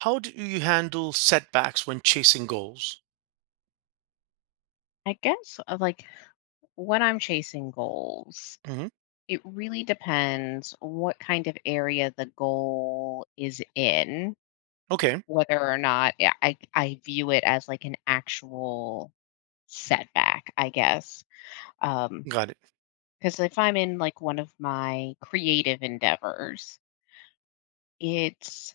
How do you handle setbacks when chasing goals? I guess when I'm chasing goals, Hmm. it really depends what kind of area the goal is in, Okay, whether or not I view it as like an actual setback, I guess. Um, got it. because if I'm in like one of my creative endeavors, it's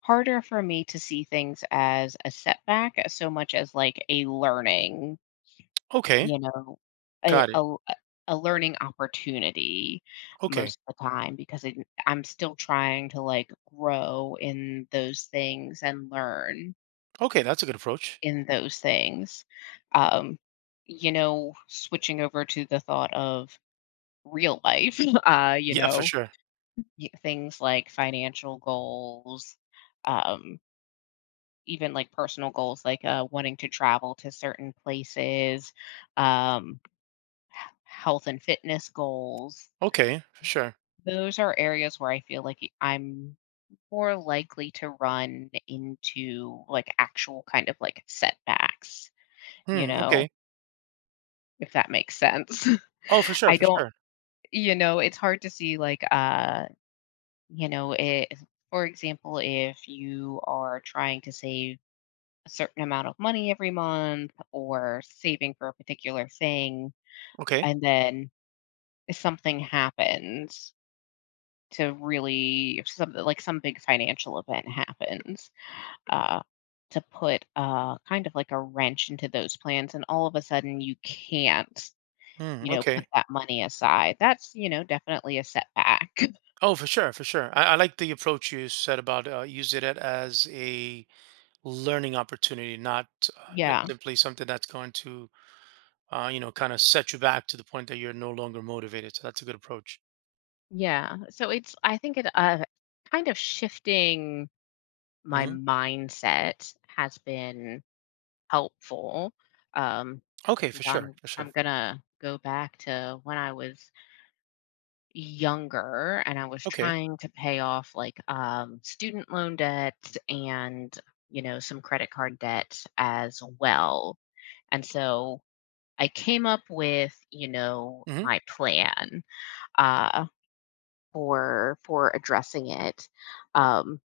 harder for me to see things as a setback so much as like a learning Okay, You know, got a it. l a learning opportunity Okay, most of the time because it I'm still trying to, like, grow in those things and learn okay, that's a good approach. in those things. Um, Switching over to the thought of real life, you Yeah, for know, sure. y things like financial goals, um, even, like, personal goals, like, wanting to travel to certain places, um, health and fitness goals. Okay, for sure. Those are areas where I feel like I'm more likely to run into, like, actual kind of, like, setbacks, you Hmm, know, okay. if that makes sense. Oh, for sure, I for don't sure. you know, It's hard to see, like, you know, it. For example, if you are trying to save a certain amount of money every month or saving for a particular thing, Okay. and then something happens to really if something like, some big financial event happens uh, to put kind of like a wrench into those plans, and all of a sudden you can't, Hmm, you know, put okay. that money aside. That's, you know, definitely a setback. Oh, for sure, for sure. I like the approach you said about using it as a learning opportunity, not, not Yeah, simply something that's going to, you know, kind of set you back to the point that you're no longer motivated. So that's a good approach. yeah. So it's I think it kind of shifting my Hmm. mindset has been helpful. Um, Okay, for sure, I'm for sure. gonna go back to when I was younger and I was Okay. trying to pay off like student loan debt and, you know, some credit card debt as well. And so I came up with, you know, Hmm. my plan uh, for addressing it. Um,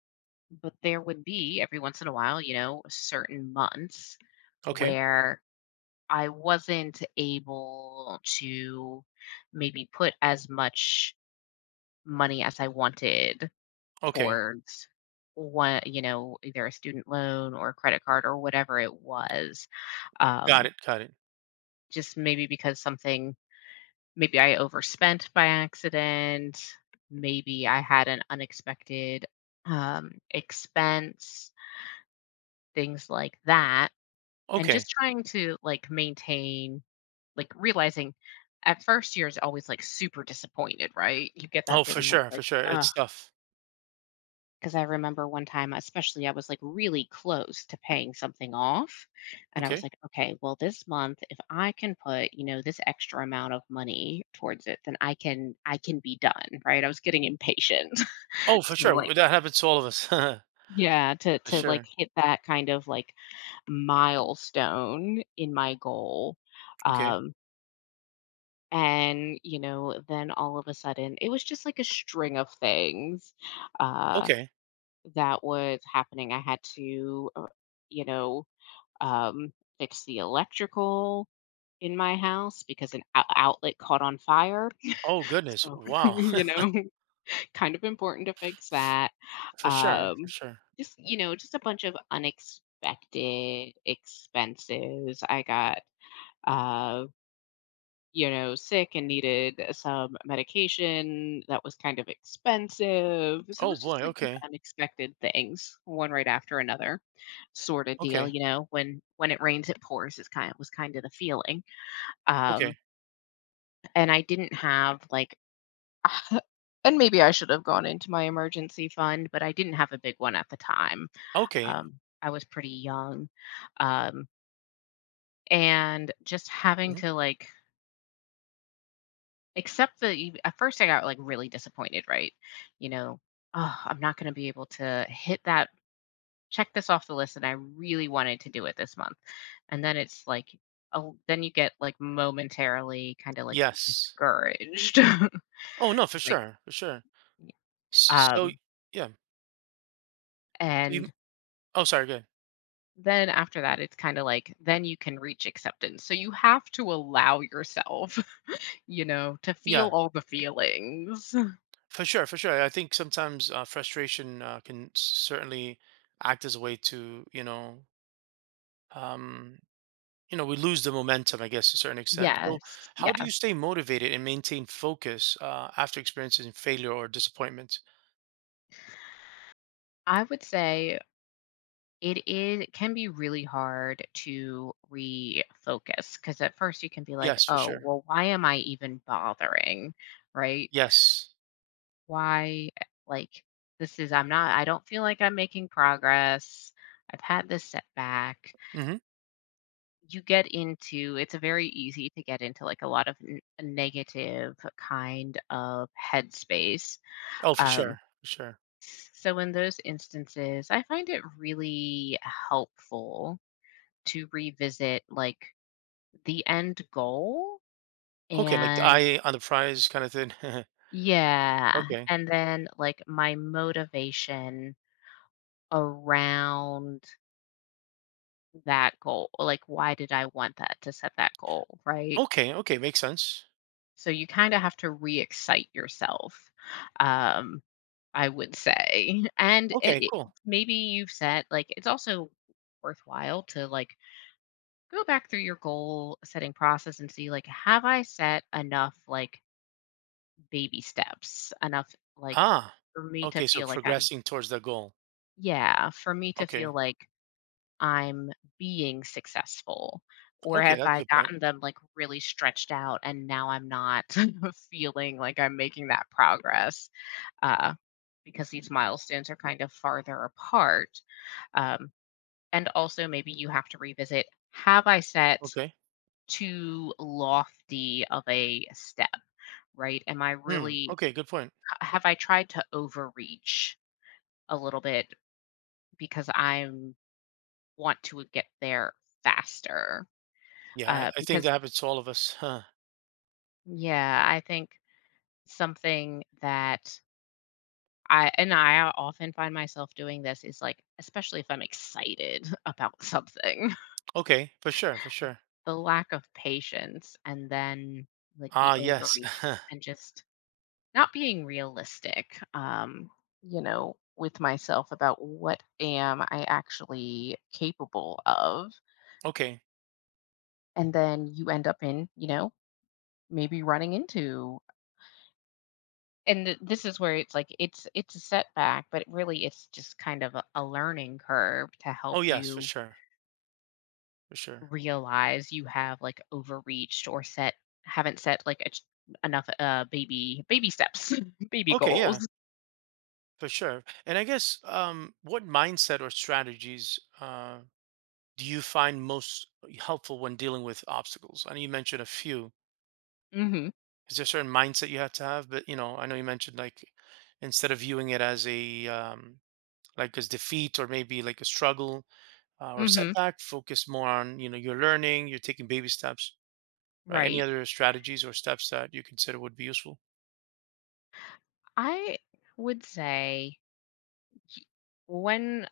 but there would be every once in a while, you know, certain months Okay. where I wasn't able to maybe put as much money as I wanted Okay. towards one, you know, either a student loan or a credit card or whatever it was. Got Um, it, got it. just maybe because something, maybe I overspent by accident, maybe I had an unexpected expense, things like that. And Okay. just trying to like maintain, like realizing at first year is always like super disappointed, right? You get that Oh, for feeling of sure, for like, sure. It's tough. because I remember one time, especially, I was like really close to paying something off. And I was Okay. like, okay, well, this month, if I can put, you know, this extra amount of money towards it, then I can be done. Right. I was getting impatient Oh, for to like, sure. That happens to all of us. yeah, to, For to like sure. hit that kind of like milestone in my goal. Okay. Um, and you know then all of a sudden it was just like a string of things uh Okay. that was happening. I had to, you know, um, fix the electrical in my house because an outlet caught on fire. Oh, goodness. So, Wow. you know, kind of important to fix that. For sure, for Um, sure. just, you know, just a bunch of unexpected expenses. I got uh you know, sick and needed some medication that was kind of expensive. So it Oh, was just boy. like these Okay. unexpected things, one right after another, sort of deal. Okay. You know, when it rains, it pours. Is kind was kind of the feeling. Um, Okay. and I didn't have like, and maybe I should have gone into my emergency fund, but I didn't have a big one at the time. Okay. Um, I was pretty young, um, and just having Mhm. to like except that you at first I got, like, really disappointed, right? You know, "Oh, I'm not gonna be able to hit that, check this off the list, and I really wanted to do it this month." And then it's like, oh, then you get, like, momentarily kinda, like, Yes. discouraged. Oh, no, for Like, sure, for sure. S- So, um, yeah. So you, and oh, sorry, good. then after that, it's kinda like, then you can reach acceptance. So you have to allow yourself, you know, to feel Yeah, all the feelings. for sure, for sure. I think sometimes frustration can certainly act as a way to, um, you know we lose the momentum I guess to a certain extent. So Yes, how do you stay yes. motivated and maintain focus after experiencing failure or disappointment? I would say it is, it can be really hard to refocus because at first you can be like, Yes, for "Oh, sure. well, why am I even bothering?" Right? Yes. Why, eh, like, this is, I'm not, I don't feel like I'm making progress. I've had this setback. Hmm. You get into, it's a very easy to get into, like, a lot of n negative kind of headspace. Oh, for Um, sure, for sure. so in those instances, I find it really helpful to revisit like the end goal Okay, like the and eye on the prize kind of thing. yeah, Okay. and then like my motivation around that goal. Like, why did I want that, to set that goal? Right. Okay. Okay, makes sense. So you kind of have to re excite yourself, um, I would say. Okay, cool. maybe you've set like, it's also worthwhile to like go back through your goal setting process and see like, have I set enough like baby steps enough, like, Ah, for me to okay, so feel like I'm progressing towards the goal. yeah, for me to feel Okay. like I'm being successful, or Okay, have that's a I good point. gotten them, like, really stretched out and now I'm not feeling like I'm making that progress, uh, because these milestones are kind of farther apart, um, and also maybe you have to revisit, have I set Okay too lofty of a step, right? Am I Hmm. really, Okay, good point. have I tried to overreach a little bit because I want to get there faster? Yeah, i, I think Because that happens to all of us, huh. yeah, I think something that I often find myself doing this is like, especially if I'm excited about something, Okay, for sure, for sure. the lack of patience and then like the Ah, yes. overreach and just not being realistic, you know, with myself about what am I actually capable of, Okay. and then you end up in, you know, maybe running into, and this is where it's like it's a setback but really it's just kind of a learning curve to help Oh, yes, for you sure. For sure. realize you have like overreached or set, haven't set like a, enough baby, baby steps baby Okay, yeah, goals. for sure. And I guess what mindset or strategies do you find most helpful when dealing with obstacles? I know you mentioned a few. Mhm. Is there a certain mindset you have to have? But you know, I know you mentioned like instead of viewing it as a like as defeat or maybe like a struggle or Mhm. setback, focus more on, you know, you're learning, you're taking baby steps, right? Any Right. other strategies or steps that you consider would be useful? I would say y- when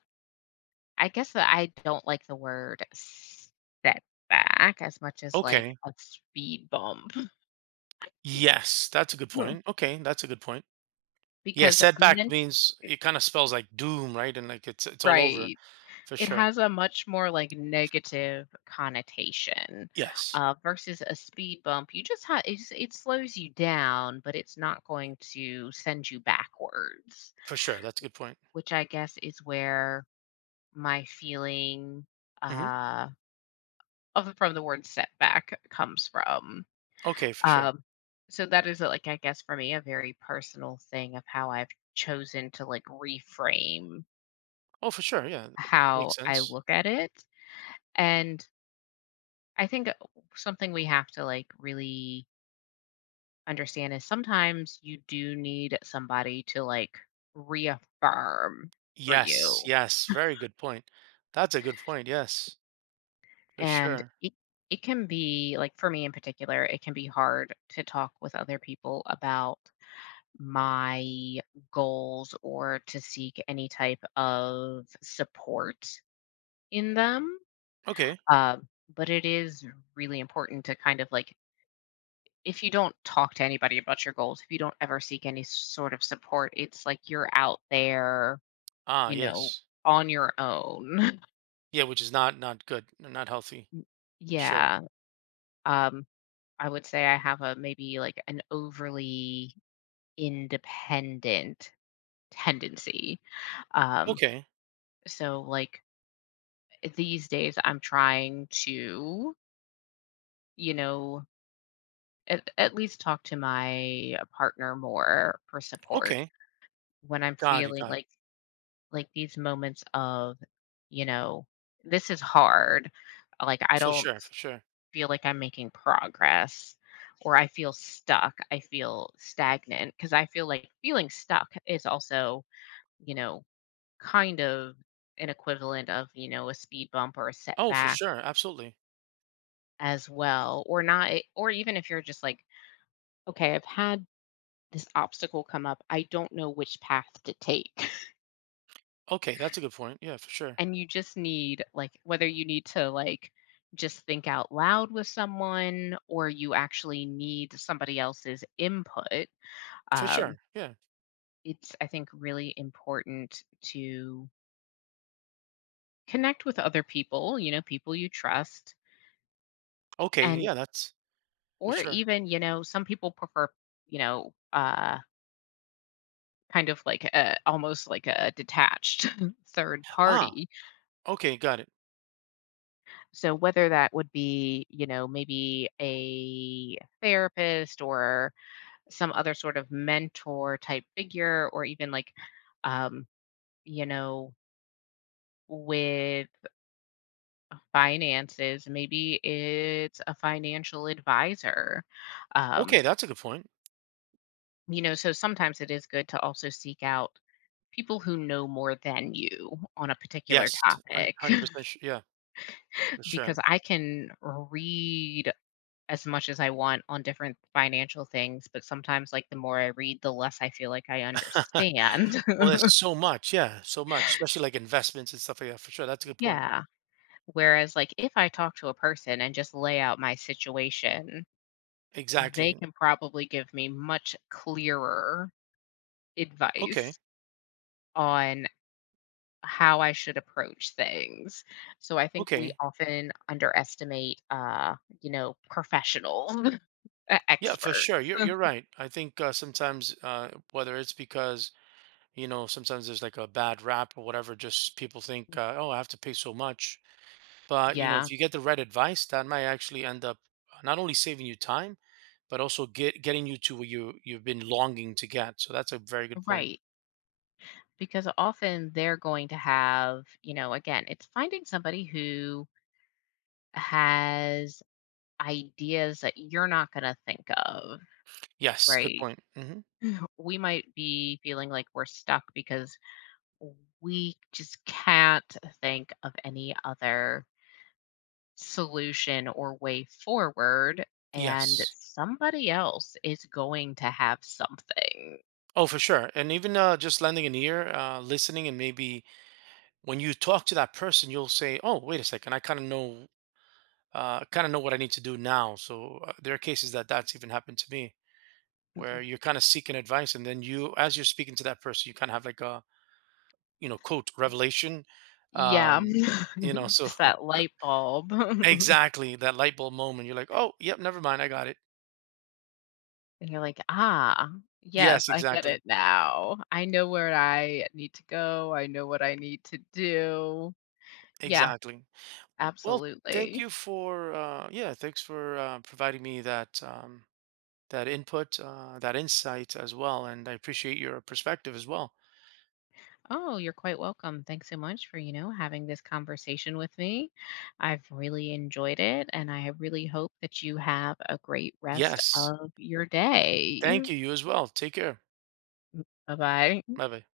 I guess that I don't like the word setback as much as like Okay. a speed bump. Yes, that's a good Hmm. point. Okay, that's a good point. Yeah, because setback men means it kind of spells like doom, right? And like it's all over, Right. for It sure. has a much more like negative connotation, Yes, versus a speed bump. You just it's, it slows you down, but it's not going to send you backwards, for sure. That's a good point. which I guess is where my feeling Hmm. uh, of the, from the word setback comes from. Okay, for sure. Um, so that is like I guess for me a very personal thing of how I've chosen to like reframe Oh, for sure. Yeah, that how makes I sense. look at it. And I think something we have to like really understand is sometimes you do need somebody to like reaffirm for Yes, you. yes. Very good point. That's a good point. Yes, for And sure. it can be like for me in particular, it can be hard to talk with other people about my goals or to seek any type of support in them. Okay. Uh, but it is really important to kind of like, if you don't talk to anybody about your goals, if you don't ever seek any sort of support, it's like you're out there, Ah, you know, yes. on your own. Yeah, which is not good, not healthy, for sure. Yeah. Um, I would say I have a maybe like an overly independent tendency. Um, Okay. so like these days I'm trying to, you know, at least talk to my partner more for support Okay. when I'm Got it. feeling Got it. like these moments of, you know, this is hard. Like I For don't sure. For sure. feel like I'm making progress or I feel stuck. I feel stagnant because I feel like feeling stuck is also, you know, kind of an equivalent of, you know, a speed bump or a Oh, for setback sure. Absolutely. as well, or not or even if you're just like, okay, I've had this obstacle come up. I don't know which path to take. Okay, that's a good point. Yeah, for sure. And you just need like, whether you need to like just think out loud with someone or you actually need somebody else's input, For um, sure. Yeah. it's, I think, really important to connect with other people, you know, people you trust, Okay. and Yeah, that's for or sure. even, you know, some people prefer, you know, kind of like a, almost like a detached third Ah. party, Okay, got it. so whether that would be, you know, maybe a therapist or some other sort of mentor type figure or even like um you know, with finances maybe it's a financial advisor. um Okay, that's a good point. you know, so sometimes it is good to also seek out people who know more than you on a particular Yes, topic 100% sure. Yeah, for sure. because I can read as much as I want on different financial things but sometimes like the more I read the less I feel like I understand Well, there's so much. Yeah, so much, especially like investments and stuff like that. For sure. That's a good point. yeah. Whereas, like, if I talk to a person and just lay out my situation, they Exactly. can probably give me much clearer Okay. advice on how I should approach things. So I think we Okay. often underestimate, you know, professionals, Yeah, for experts. sure. You're right. I think sometimes whether it's because you know sometimes there's like a bad rap or whatever, just people think, oh, I have to pay so much. But you know, Yeah, if you get the right advice, that might actually end up not only saving you time, but also getting you to where you've been longing to get. So that's a very good point. right. Because often they're going to have, you know, again, it's finding somebody who has ideas that you're not going to think of, Yes, good right? point. Hmm. We might be feeling like we're stuck because we just can't think of any other solution or way forward. And Yes. somebody else is going to have something. Oh, for sure. And even just lending an ear, listening, and maybe when you talk to that person, you'll say, "Oh, wait a second, I kind of know what I need to do now." So there are cases that that's even happened to me, where Mm, you're kind of seeking advice, and then you, as you're speaking to that person, you kind of have like a you know, quote, revelation. yeah. Um, you know, so Just that light bulb. exactly that light bulb moment. You're like, oh, yep, never mind, I got it. And you're like, "Ah, yes, Yes, I get exactly, it now. I know where I need to go. I know what I need to do." Yeah, exactly. Well, thank absolutely. you for yeah, thanks for providing me that that input, that insight as well, and I appreciate your perspective as well. Oh, you're quite welcome. Thanks so much for, you know, having this conversation with me. I've really enjoyed it, and I really hope that you have a great rest Yes, of your day. thank you. You as well. Take care. Bye-bye. Bye bye.